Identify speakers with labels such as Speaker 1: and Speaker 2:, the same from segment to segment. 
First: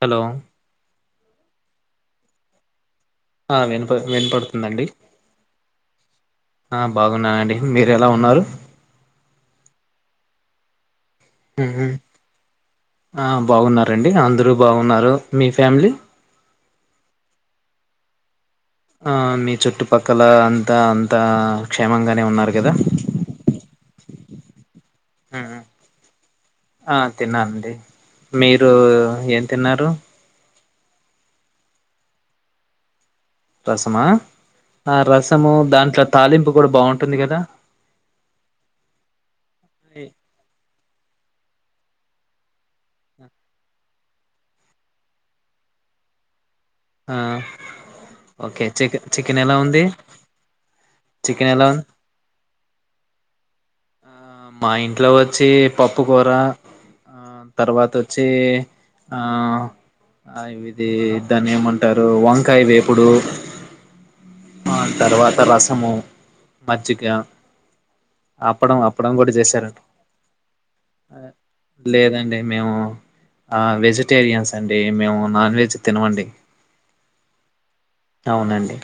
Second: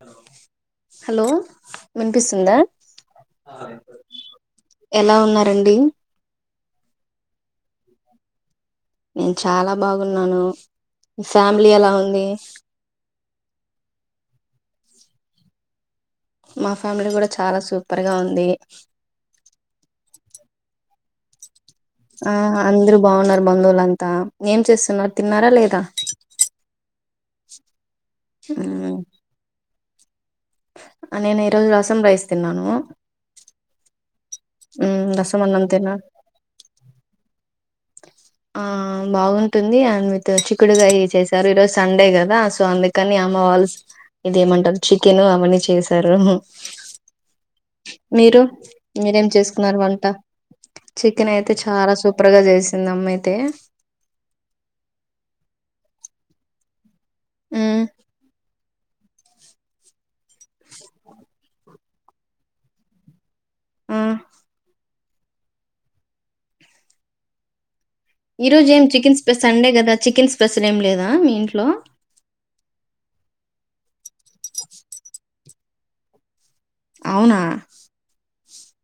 Speaker 1: Hello
Speaker 2: hello వినిపిస్తుందా
Speaker 1: ఆ వినుప వినపడుతుందండి
Speaker 2: ఎలా ఉన్నారండి
Speaker 1: ఆ బాగు న్నానండి మీరు ఎలా ఉన్నారు
Speaker 2: నేను చాలా బాగున్నాను మీ ఫ్యామిలీ
Speaker 1: ఉహు.
Speaker 2: ఎలా ఉంది
Speaker 1: ఆ బాగున్నారండి అందరు బాగున్నారు మీ ఫ్యామిలీ
Speaker 2: మా ఫ్యామిలీ కూడా చాలా సూపర్ గా ఉంది
Speaker 1: ఆ మీ చుట్టుపక్కల అంతా అంతా క్షేమంగానే
Speaker 2: ఆ
Speaker 1: ఉన్నారు కదా
Speaker 2: అందరు బాగున్నారు బంధువులంతా ఏం చేస్
Speaker 1: మ్ ఆ తిన్నానండీ మీరు ఏం తిన్నారు
Speaker 2: ఆ నేను ఈరోజు రసం రైస్ తిన్నాను
Speaker 1: రసమా ఆ
Speaker 2: మ్ రసం
Speaker 1: రసము
Speaker 2: అన్నం తిన్నా
Speaker 1: దాంట్ల తాలింపు కూడా బాగుంటుంది కదా
Speaker 2: ఆ బాగుంటుంది అండ్విత్ చిక్కుడుగయ్ చేస్ సారు ఈ రోజు సండే కదా సో అందుకని అమ్మ వాళ్ళ ఇదిేమంటారు చికెన్ అవన్నీ చేసారు
Speaker 1: ఆ
Speaker 2: మీరు
Speaker 1: ఓకే చికెన్
Speaker 2: మీరేం
Speaker 1: చికెన్ ఎలా
Speaker 2: చేసుకున్నారు
Speaker 1: ఉంది
Speaker 2: వంట చికెన్ అయితే
Speaker 1: ఎలా ఉ
Speaker 2: చాలా సూపర్గా చేసింది అమ్మ అయితే
Speaker 1: ఆ మా ఇంట్లో వచ్చి పప్పు కూర ఆ
Speaker 2: ఉమ్
Speaker 1: తర్వాత వచ్చి ఆ ఆ ఇది దాన్ని ఏమంటారు వంకాయ వేపుడు
Speaker 2: ఆ
Speaker 1: ఆన్ తర్వాత రసము మజ్జిగ
Speaker 2: ఈ రోజు
Speaker 1: అప్పడం
Speaker 2: ఏం
Speaker 1: అప్పడం
Speaker 2: చికెన్
Speaker 1: కూడా
Speaker 2: స్పెస్ సండే
Speaker 1: చేశారంట
Speaker 2: కదా చికెన్ స్పెసల్ ఏం లేదా మీ ఇంట్లో
Speaker 1: లేదండి మేము ఆ వెజిటేరియన్స్ అండి మేము నాన్ వెజ్ తినవండి
Speaker 2: అవునా
Speaker 1: అవునండి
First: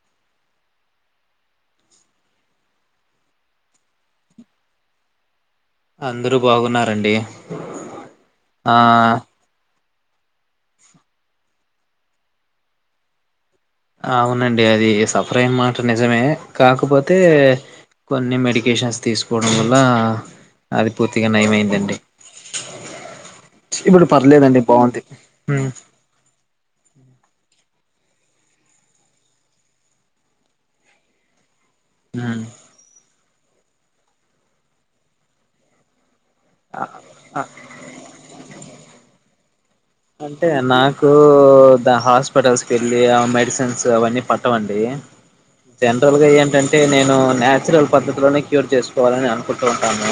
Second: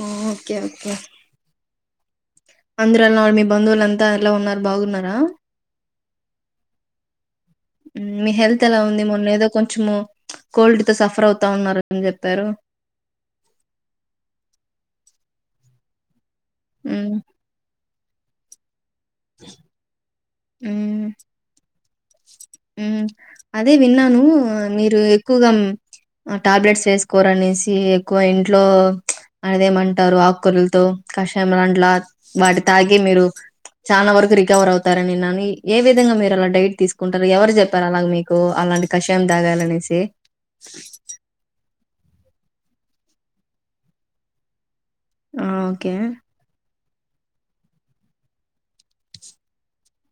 Speaker 2: ఓకే ఓకే ఆంధ్రలో మీ బంధువులంతా ఎలా ఉన్నారు బాగున్నారా
Speaker 1: అందరూ బాగున్నారండి
Speaker 2: మ్ మీ హెల్త్
Speaker 1: ఆ
Speaker 2: ఎలా ఉంది మొన్న ఏదో కొంచము కోల్డ్ తో సఫర్ అవుతా ఉన్నరని చెప్పారు
Speaker 1: అవునండి అది సఫర్ అయిన మాట నిజమే
Speaker 2: ఉమ్
Speaker 1: కాకపోతే కొన్ని మెడికేషన్స్ తీసుకోవడం వల్ల అది పూర్తిగా నయమైందండి
Speaker 2: మ్ అదే
Speaker 1: ఇప్పుడు
Speaker 2: విన్నాను
Speaker 1: పర్లేదండి
Speaker 2: మీరు
Speaker 1: బాగుంది
Speaker 2: ఎక్కువగా
Speaker 1: హ్మ్
Speaker 2: టాబ్లెట్స్ వేసుకోరనేసి ఎక్కువ ఇంట్లో అనేదేమంటారు ఆకూరలతో కషాయం
Speaker 1: హ్మ్
Speaker 2: వాటి తాగి మీరు చాలా వరకు రికవర్ అవుతారనిన్నా ఏ విధంగా మీరు అలా డైట్ తీసుకుంటారు
Speaker 1: అ
Speaker 2: ఎవరు చెప్పారు అలాగ మీకు అలాంటి కషాయం తాగాలనేసి
Speaker 1: అంటే నాకు హాస్పిటల్స్ కి వెళ్ళి మెడిసిన్స్ అవన్నీ పట్టవండి
Speaker 2: ఆ ఓకే
Speaker 1: జనరల్ గా ఏంటంటే అంటే నేను నాన్యాచురల్ పద్ధతిలోనే క్యూర్ చేసుకోవాలని అనుకుంటూ ఉంటాను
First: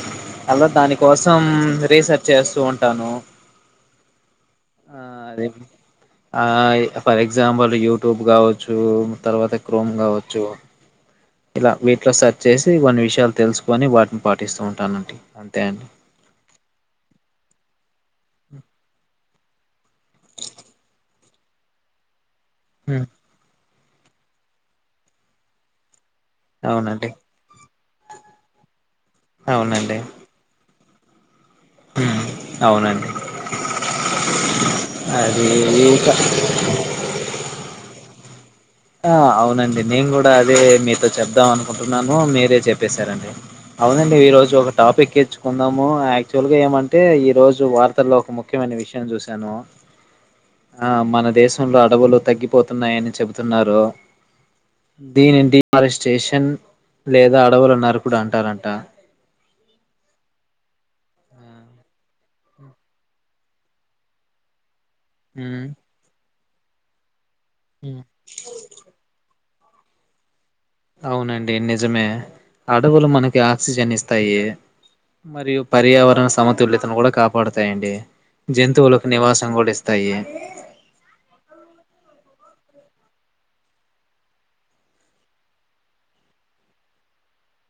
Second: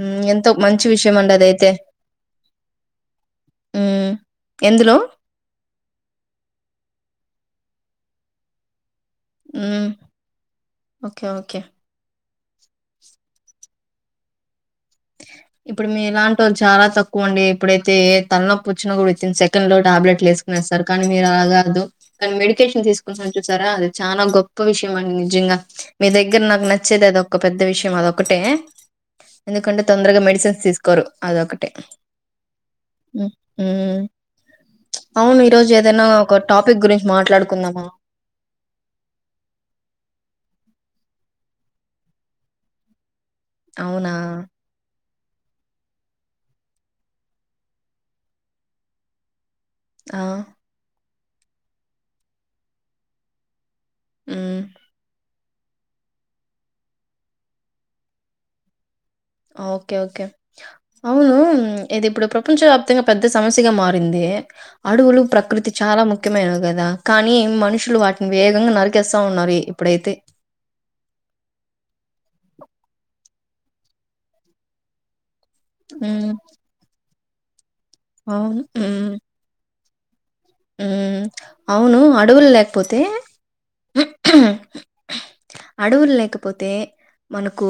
Speaker 2: హ్మ్. ఎంతో
Speaker 1: అలా
Speaker 2: మంచి
Speaker 1: దాని
Speaker 2: విషయం అండి
Speaker 1: కోసం
Speaker 2: అదైతే.
Speaker 1: రీసెర్చ్ చేస్తూ ఉంటాను
Speaker 2: హ్మ్. ఎందులో
Speaker 1: ఆ అదే ఆ ఫర్ ఎగ్జాంపుల్ యూట్యూబ్ కావచ్చు తర్వాత
Speaker 2: హ్మ్.
Speaker 1: క్రోమ్ కావచ్చు
Speaker 2: ఓకే. ఓకే.
Speaker 1: ఇలా వీటిలో సెర్చ్ చేసి కొన్ని విషయాలు తెలుసుకుని వాటిని పాటిస్తూ ఉంటా
Speaker 2: ఇప్పుడు మీ ఇలాంటి వాళ్ళు చాలా తక్కువ అండి ఇప్పుడైతే తలనొప్పు వచ్చినా కూడా వితిన్ సె సెకన్ లో టాబ్లెట్లు వేసుకునిస్తారు కానీ మీరు అలాగాదు కానీ మెడికేషన్
Speaker 1: హ్మ్.
Speaker 2: తీసుకుని చూసారా అ చాలా గొప్ప విషయం అండి నిజంగా మీ దగ్గర నాకు నచ్చేది
Speaker 1: అవునండి
Speaker 2: అది ఒక పెద్ద విషయం అటే ఎందుకంటే
Speaker 1: అవునండి
Speaker 2: తొందరగా మెడిసిన్స్ తీసుకోరు అదొకటి
Speaker 1: హ్మ్. అవునండి
Speaker 2: ఉమ్ అవును
Speaker 1: అది
Speaker 2: ఈ రోజు ఏదైనా
Speaker 1: ఇంకా
Speaker 2: ఒక టాపిక్ గురించి మాట్లాడుకుందామా
Speaker 1: ఆ అవునండి నేను కూడా అదే మీతో చెప్దాం అనుకుంటున్నాను మీరే చెప్పేశారండి
Speaker 2: అవునా
Speaker 1: అవునండి ఈ రోజు ఒక టాపి ఎక్ నచ్చుకుందాము యాక్చువల్ గా ఏమంటే ఈ రోజు వార్తల్లో ఒక ముఖ్యమైన విషయం చూశాను
Speaker 2: ఆ
Speaker 1: ఆ మన దేశంలో అడవులు తగ్గిపోతున్నాయని చెబుతున్నారు
Speaker 2: ఉమ్
Speaker 1: దనిడి మరి స్టేషన్ లేదా అడవులు నరకుడు అంటారంట
Speaker 2: ఓకే ఓకే అవును ఇది ఇప్పుడు ప్రపంచవ్యాప్తంగా పెద్ద సమస్యగా మారింది అ అడవులు
Speaker 1: మ్
Speaker 2: ప్రకృతి చాలా ముఖ్యమైనవి కదా కానీ మనుషులు వాటిని వేగంగా నరికేస్తా ఉన్నారు ఇప్పుడైతే
Speaker 1: అవునండి నిజమే అడవులు మనకి ఆక్సిజన్ ఇస్తాయి మరియు పర్యావరణ
Speaker 2: ఉమ్
Speaker 1: సమతుల్యతను కూడాపా స్తాయండి జంతువులకు నివాసం కూడా ఇస్తాయి
Speaker 2: ఉ అవును అడవులు లేకపోతే అడవులు లేకపోతే మనకు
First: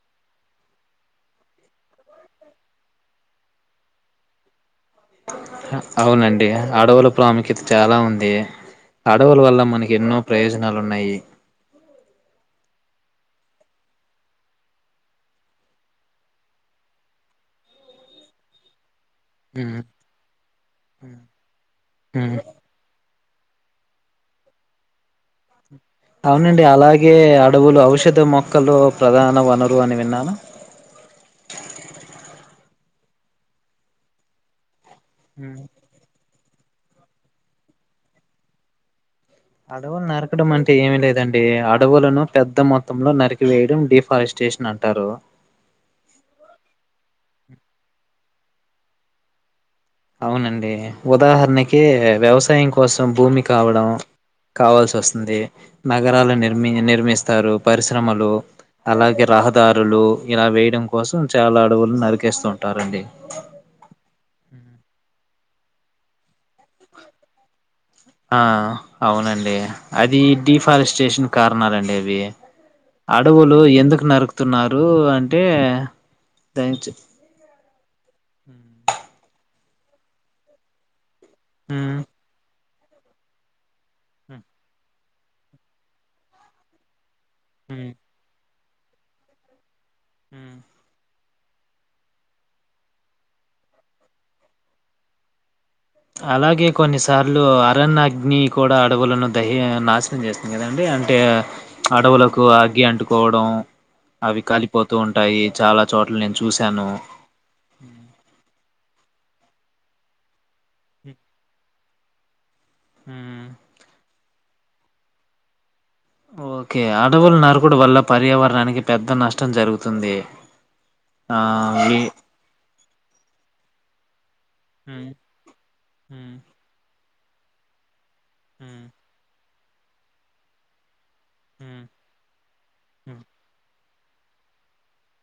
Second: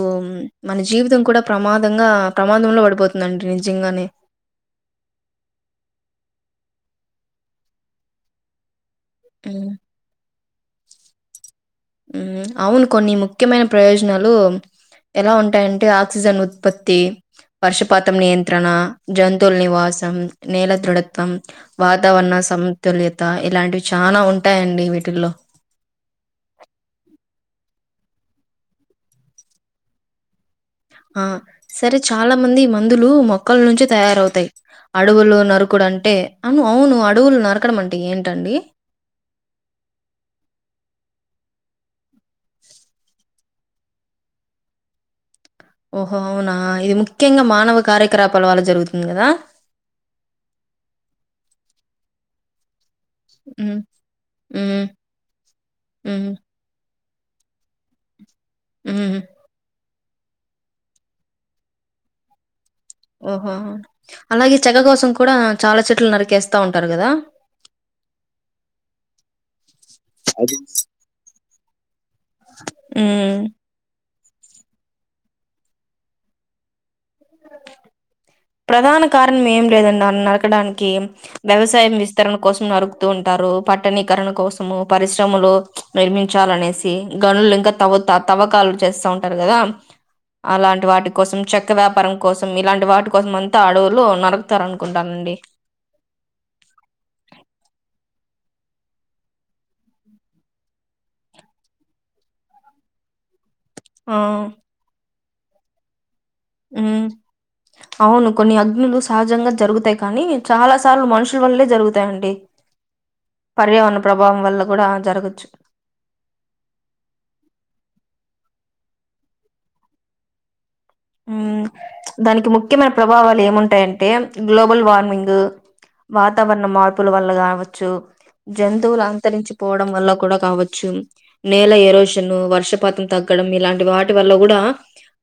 Speaker 2: మన జీవితం కూడా ప్రమాదంగా ప్రమాదంలో పడిపోతుందండి నిజంగానే
Speaker 1: అవునండి అడవుల ప్రాముఖ్యత చాలా ఉంది అడవుల వల్ల
Speaker 2: మ్మ్
Speaker 1: మనకి ఎన్నో ప్రయోజనాలు ఉన్నాయి
Speaker 2: అవును కొన్ని ముఖ్యమైన ప్రయోజనాలు ఎలా ఉంటాయంటే ఆక్సిజన్ ఉత్పత్తి వర్షపాతం నియంత్రణ జంతువుల
Speaker 1: ఉమ్,
Speaker 2: నివాసం నేల దృఢత్వం వాతావరణ
Speaker 1: ఉమ్.
Speaker 2: సతుల్య ఇలాంటివి చాల ఉంటాయండి వీటిల్లో
Speaker 1: అవునండి అలాగే అడవులు ఔషధ మొక్కలు ప్రధాన వనరు అని విన్నాను
Speaker 2: ఆ సరే చాలా మంది ఈ మందులు మొక్కల నుంచి తయారవుతాయి అడవులు
Speaker 1: ఉమ్.
Speaker 2: నరుకుడుంటే అవును అవును అడవులు నరకడం అంటే ఏంటండి
Speaker 1: అడవులు నరకడం అంటే ఏమి లేదండి అడవులను పెద్ద మొత్తంలో నరిక వేయడం డిఫారెస్టేషన్ అంటారు
Speaker 2: ఓహో అవునా ఇది ముఖ్యంగా మానవ కార్యకలాపాల వల జరుగుతుంది కదా
Speaker 1: అవునండి ఉదాహరణకి వ్యవసాయం కోసం భూమి
Speaker 2: హ్మ్.
Speaker 1: కావడం
Speaker 2: హ్మ్.
Speaker 1: కావాల్సి వస్తుంది
Speaker 2: హ్మ్.
Speaker 1: నగరాలు నిర్మి నిర్మిస్తు పరిశ్రమలు
Speaker 2: హ్మ్.
Speaker 1: అలాగే రహదారు లు ఇలా వేయడం కోసం చాలా అడవులను నరికేస్తుంటారు
Speaker 2: ఓహోహో అలాగే చెక్క కోసం కూడా చాలా చెట్లు నరికేస్తా ఉంటారు కదా
Speaker 1: ఆ అవునండి అది డిఫారెస్టేషన్ కారణాలండి అవి
Speaker 2: హ్మ్.
Speaker 1: అడవులు ఎందుకు నారుకు తున్నారు అంటే
Speaker 2: ప్రధాన కారణం ఏం లేదండి అడ నరకడానికి వ్యవసాయం
Speaker 1: మ్
Speaker 2: విస్తరణ కోసం నరుకుతూ ఉంటారు పట్టణీకరణ కోసము పరిశ్రమలు నిర్మించాలనేసి గనులు ఇంకా
Speaker 1: హ్మ్
Speaker 2: తవత తవ్వకాలు చేస్తా ఉంటారు కదా
Speaker 1: హ్మ్.
Speaker 2: అలాంటి వాటి కోసం చెక్క వ్యాపారం కోసం ఇలాంటి వాటి కోసం అంతా అడవులు నరుకుతారు అనుకుంటానండి
Speaker 1: అలాగే కొన్నిసార్లు అరణ్య అగ్ని కూడా అడవులను దయ్య నాశనం చేస్తుంది కదండి అంటే అడవులకు అగ్గి అంటుకోవడం
Speaker 2: ఆ
Speaker 1: అవి కలిపోతూ ఉంటాయి చాలా చో
Speaker 2: మ్మ్ అవును కొన్ని అగ్నులు సహజంగా జరుగుతాయి కానీ చాలా సార్లు
Speaker 1: హ్మ్.
Speaker 2: మనుషుల వల్లే జరుగుతాయండి
Speaker 1: హ్మ్.
Speaker 2: పర్యావరణ ప్రభావం వల్ల కూడా జరగచ్చు
Speaker 1: ఓకే అడవులు నరకుడు వల్ల పర్యావరణానికి పెద్ద నష్టం జరుగుతుంది ఆ
Speaker 2: మ్మ్
Speaker 1: ఎ
Speaker 2: దానికి ముఖ్యమైన ప్రభావాలు ఏముంటాయంటే గ్లోబల్
Speaker 1: హ్మ్.
Speaker 2: వార్మింగ్
Speaker 1: హ్మ్.
Speaker 2: వాతావరణ మా ర్పుల వల్ల కావచ్చు
Speaker 1: హ్మ్.
Speaker 2: జంతువులు అంతరించి పోవడం వల్ల కూడా కావచ్చు నేల
Speaker 1: హ్మ్.
Speaker 2: ఎరోషన్ వర్షపాతం
Speaker 1: హ్మ్.
Speaker 2: తగ్గడం ఇలాంటి వాటి వల్ల కూడా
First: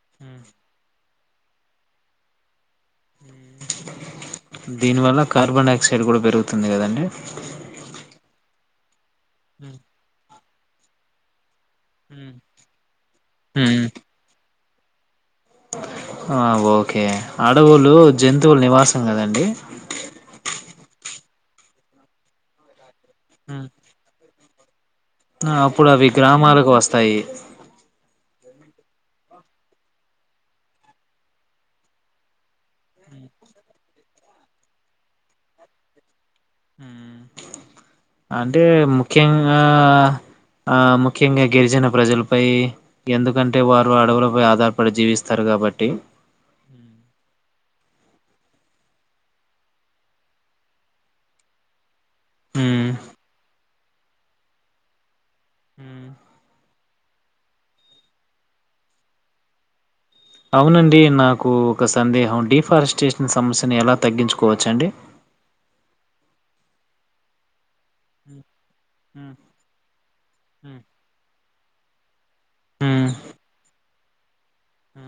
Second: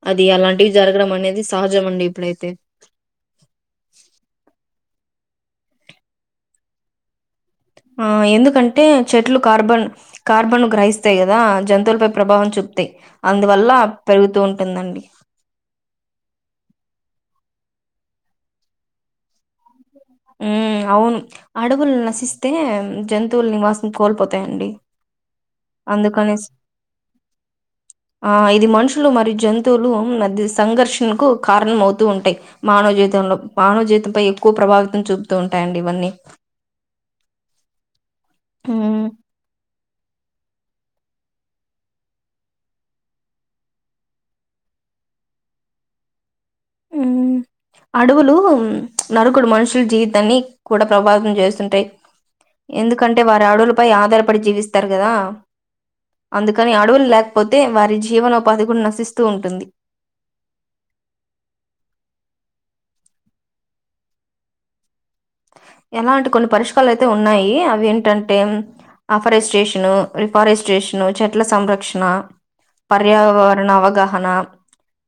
Speaker 2: అది
Speaker 1: హ్మ్.
Speaker 2: అలాంటివి జరగడం అనేది సహజం అండి ఇప్పుడైతే
Speaker 1: దీనివల్ల కార్బన్ డైఆక్సైడ్ కూడా పెరుగుతుంది కదండి
Speaker 2: ఆ ఎందుకంటే చెట్లు
Speaker 1: హ్మ్.
Speaker 2: కార్బన్ కార్బన్ను గ్రహిస్తాయి కదా జంతువులపై
Speaker 1: హ్మ్.
Speaker 2: ప్రభావం చూపుతాయి అందువల్ల
Speaker 1: హ్మ్.
Speaker 2: పెరుగుతూ ఉంటుందండి
Speaker 1: ఆ ఓకే అడవులు జంతువులు నివాసం కదండి
Speaker 2: ఉమ్మ్ అవును అడవులు నశిస్తే జంతువులు నివాసం కోల్పో తాయండీ
Speaker 1: ఆ అప్పుడు అవి గ్రామాలకు వస్తాయి
Speaker 2: ఆ ఇది మనుషులు మరియు జంతువులు మధ్య సంఘర్షణకు కారణం అవుతూ ఉంటాయి మానవ జీవితం లో మానవ జీవితంపై ఎక్కువ ప్రభావితం చూపుతూ ఉంటాయండి ఇవన్నీ
Speaker 1: అంటే
Speaker 2: హ్మ్.
Speaker 1: ముఖ్యంగా ఆ ముఖ్యంగా గిరిజన ప్రజలపై ఎందుకంటే వారు అడవులపై ఆధారపడి జీవి స్తారు కాబట్టి
Speaker 2: అడువులు నరుకుడు మనుషులు జీవితాన్ని కూడా ప్రభావితం చేస్తుంటాయి
Speaker 1: ఉమ్
Speaker 2: ఎందుకంటే వారు అడవులపై ఆధారపడి జీవిస్తారు కదా అందుకని అడవులు లేకపోతే వారి జీవనోపాధి కూడా నశిస్తూ ఉంటుంది
Speaker 1: అవునండి నాకు ఒక సందేహం డిఫారెస్టేషన్ సమస్యను ఎలా తగ్గించుకోవచ్చ అండి
Speaker 2: ఎలాంటే కొన్ని పరిష్కాలు అయితే ఉన్నాయి అవి ఏంటంటే
Speaker 1: ఉమ్
Speaker 2: అఫారెస్ట్రేషన్ రిఫారెస్ట్రేషన్ చెట్ల సంరక్షణ
Speaker 1: ఉమ్
Speaker 2: పర్యావరణ అవగాహనా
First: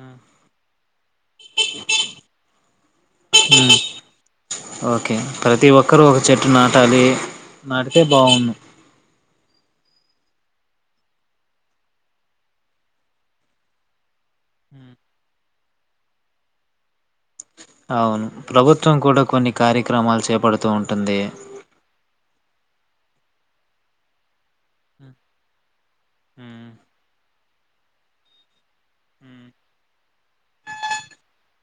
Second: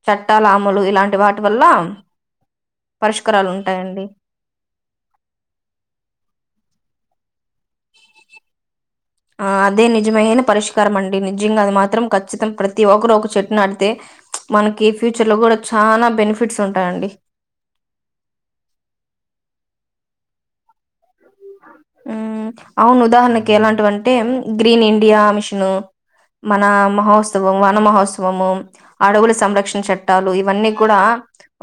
Speaker 2: చట్టాల అమలు ఇలాంటి వాటి వల్ల పరిష్కారాలు ఉంటాయండి
Speaker 1: ఓకే ప్రతి ఒక్కరు ఒక చెట్టు నాటాలి నాటితే బాగును
Speaker 2: ఆ అదే నిజమైన పరిష్కారం అండి నిజంగా అది మాత్రం ఖచ్చితం ప్రతి ఒక్కరు ఒక చెట్టు నాడితే మన కి ఫ్యూచర్‌లో కూడా చానా బెనిఫిట్స్ ఉంటాయండి
Speaker 1: అవును ప్రభుత్వం కూడా కొన్ని కార్యక్రమాలు చేపడుతూ ఉంటుంది
Speaker 2: మ్మ్ అవును ఉదాహరణకి ఎలాంటివంటే గ్రీన్ ఇండియా మిషను మన మహో త్సవం వన మహోత్సవము అడవుల సంరక్షణ చట్టాలు ఇవన్నీ కూడా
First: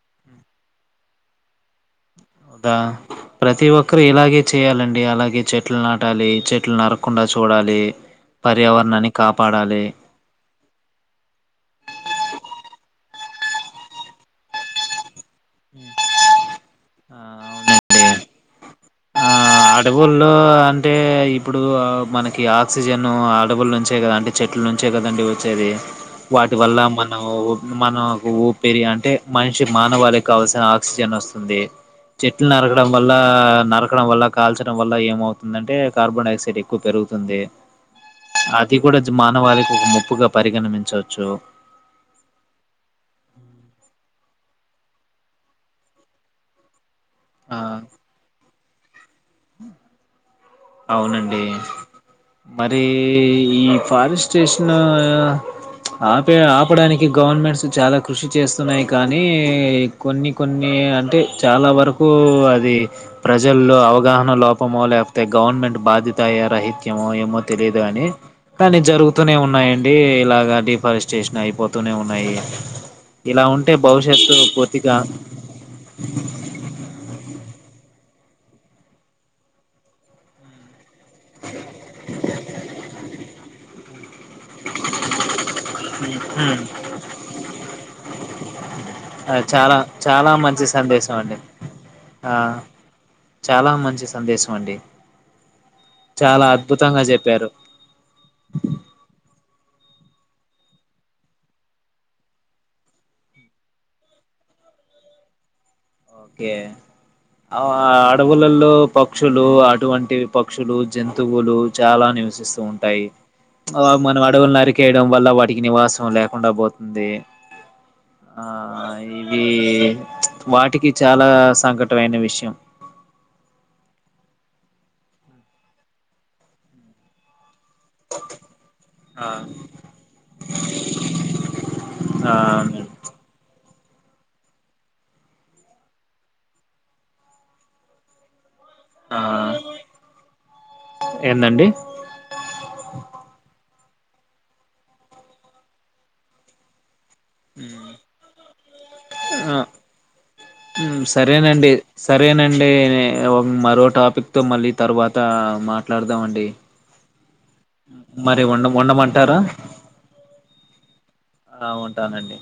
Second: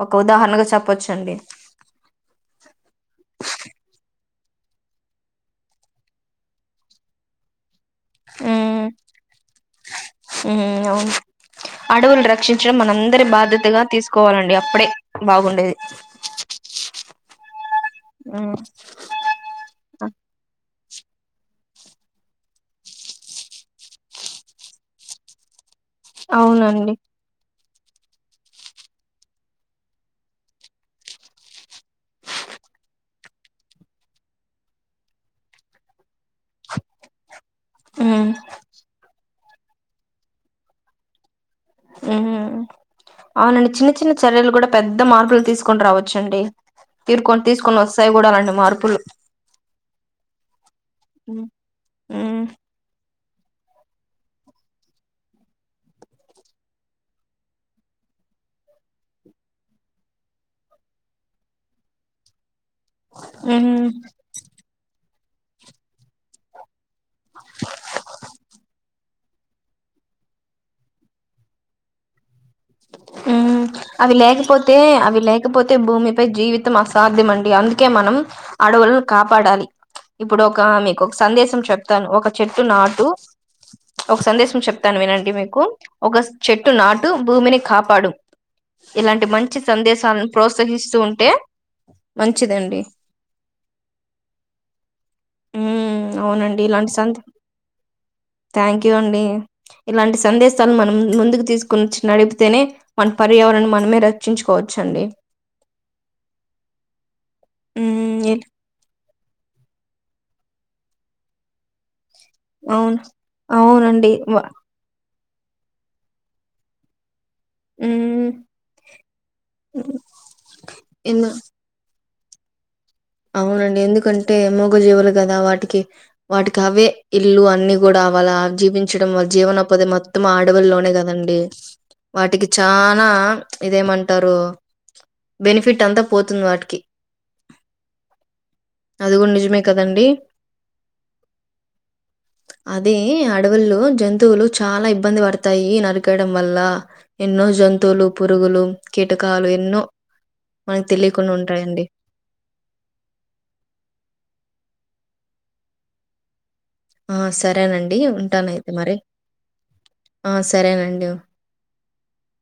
Speaker 2: ఒక ఉదాహరణగా చెప్పచ్చండి
Speaker 1: కదా ప్రతి ఒక్కరు ఇలాగే చేయాలండి అలాగే చెట్లు నాటాలి చెట్లు నరకుండా చూడాలి పర్యావరణాన్ని కాపాడాలి
Speaker 2: మ్ అవును అడవులు రక్షించడం మన అం దరి బాధ్యతగా తీసుకోవాలండి అప్పుడే బాగుండేది
Speaker 1: ఆ అవునండి
Speaker 2: మ్మ్
Speaker 1: ఆ అడవుల్లో అంటే ఇప్పుడు డు మనకి ఆక్సిజన్ అడవుల నుంచే కదా అంటే చెట్లు నుంచే కదండి వచ్చేది వాటి వల్ల
Speaker 2: అవునండి
Speaker 1: మనం మనకు ఊపిరి అంటే మనిషి మానవాళికి కావాల్సిన ఆక్సిజన్ వస్తుంది చెట్లు నరకడం వల్ల నరకడం వల్ల కాల్చడం వల్ల ఏమవుతుందంటే కార్బన్ డైఆక్సైడ్ ఎక్కువ పెరుగుతుంది
Speaker 2: మ్మ్
Speaker 1: అది కూడా మానవాళికి ఒక ముప్పుగా పరిగణమించవచ్చు
Speaker 2: మ్మ్ అవునండి చిన్న చిన్న చర్యలు కూడా పెద్ద మార్పులు తీసుకుని రావచ్చండి తీర్కొని తీసుకొని వస్తాయి కూడా అలాంటి మార్పులు
Speaker 1: హ అవునండి
Speaker 2: మ్మ్ ఉమ్
Speaker 1: మరి ఈ ఫారెస్టేషన్ ఆపే ఆపడానికి గవర్నమెంట్స్ చాలా కృషి చేస్తున్నాయి కానీ కొన్ని కొన్ని అంటే చాలా వరకు అది ది
Speaker 2: ఉమ్
Speaker 1: ప్రజల్లో అవగాహన లోపమో లేపోతే గవర్నమెంట్ బాధ్యత అయ్యే రహిత్ త్యమో ఏమో తెలిదు కాని కాని జరుగు తునే ఉన్నాయండి ఇలాగా డిఫారెస్టేషన్ అయిపోతూనే ఉన్నాయి ఇలా
Speaker 2: ఉమ్
Speaker 1: ఉంటే
Speaker 2: అవి
Speaker 1: భవిష్యత్తు
Speaker 2: లేకపోతే
Speaker 1: పూర్తిగా
Speaker 2: అవి లేకపోతే భూమిపై జీవితం అసాధ్యం అండి అందుకే మనం అడవులను కాపాడాలి ఇప్పుడు ఒకమె ఒక సందేశం చెప్తాను ఒక చెట్టు నాటు ఒక సందేశం చెప్తాను వినండి మీక్ కు ఒక
Speaker 1: హ్మ్
Speaker 2: చెట్టు నాటు భూమిని కాపాడు ఇలాంటి మంచి
Speaker 1: చాలా
Speaker 2: సందేశాలను
Speaker 1: చాలా మంచి
Speaker 2: ప్రోత్సహిస్తూ
Speaker 1: సందేశం
Speaker 2: ఉంటే
Speaker 1: అండి ఆ
Speaker 2: మంచిదండి
Speaker 1: చాలా మంచి సందేశం అండి
Speaker 2: ఉమ్
Speaker 1: చాలా
Speaker 2: అవునండి ఇలాంటి
Speaker 1: అద్భుతంగా
Speaker 2: సంత
Speaker 1: చెప్పారు
Speaker 2: థ్యాంక్ యూ అండి ఇలాంటి సందేశాలు మనం ముందుకు తీసుకుని నడుపు తేనే మన పర్యావరణం మనమే రక్షించుకోవచ్చండి
Speaker 1: ఓకే
Speaker 2: ఉమ్
Speaker 1: అడవులల్లో ప క్షులు అటువంటి పక్షులు జంతువులు చాలా ని సిస్తు
Speaker 2: అవును
Speaker 1: ఉంటాయి ఆ
Speaker 2: అవునండి
Speaker 1: మనం
Speaker 2: వ
Speaker 1: అడవులు నరికేయడం వల్ల వాటికి నివాసం లేకుండా బోతుంది
Speaker 2: మ్మ్
Speaker 1: ఆ ఇది వాటికి
Speaker 2: ఎందు
Speaker 1: చాలా సంఘ టవైన విషయం
Speaker 2: అవునండి ఎందుకంటే మూగ జీవులు కదా వాటికి వాటికి అవే ఇల్లు అన్ని గూడ వాళ్ళ జీవించడం
Speaker 1: ఆ
Speaker 2: జీవనోపాధి మొత్తం ఆడవుల్లోనే కదండి
Speaker 1: ఆ
Speaker 2: వాటికి చానా ఇదేమంటారు బెనిఫిట్ అంతా పోతుంది వాటికి అది
Speaker 1: ఆ
Speaker 2: కూడా నిజమే కదండి
Speaker 1: ఏందండి
Speaker 2: అది అడవుల్లో జంతువులు చాలా ఇబ్బంది పడతాయి నరికేయడం వల్ల ఎన్నో జంతువులు, పురుగులు, కీటకాలు
Speaker 1: ఆ
Speaker 2: ఎన్నో మనకు తెలియకుండా
Speaker 1: సరేనండి
Speaker 2: ఉంటాయండి
Speaker 1: సరేనండి ఎ మరో టాపిక్ తో మళ్ళీ తర్వాత మాట్లాడదాం అండి
Speaker 2: ఆ సరేనండి ఉంటానయితే మరి
Speaker 1: ఉండమంటారా
Speaker 2: ఆ సరేనండి
Speaker 1: ఆ ఉంటానండి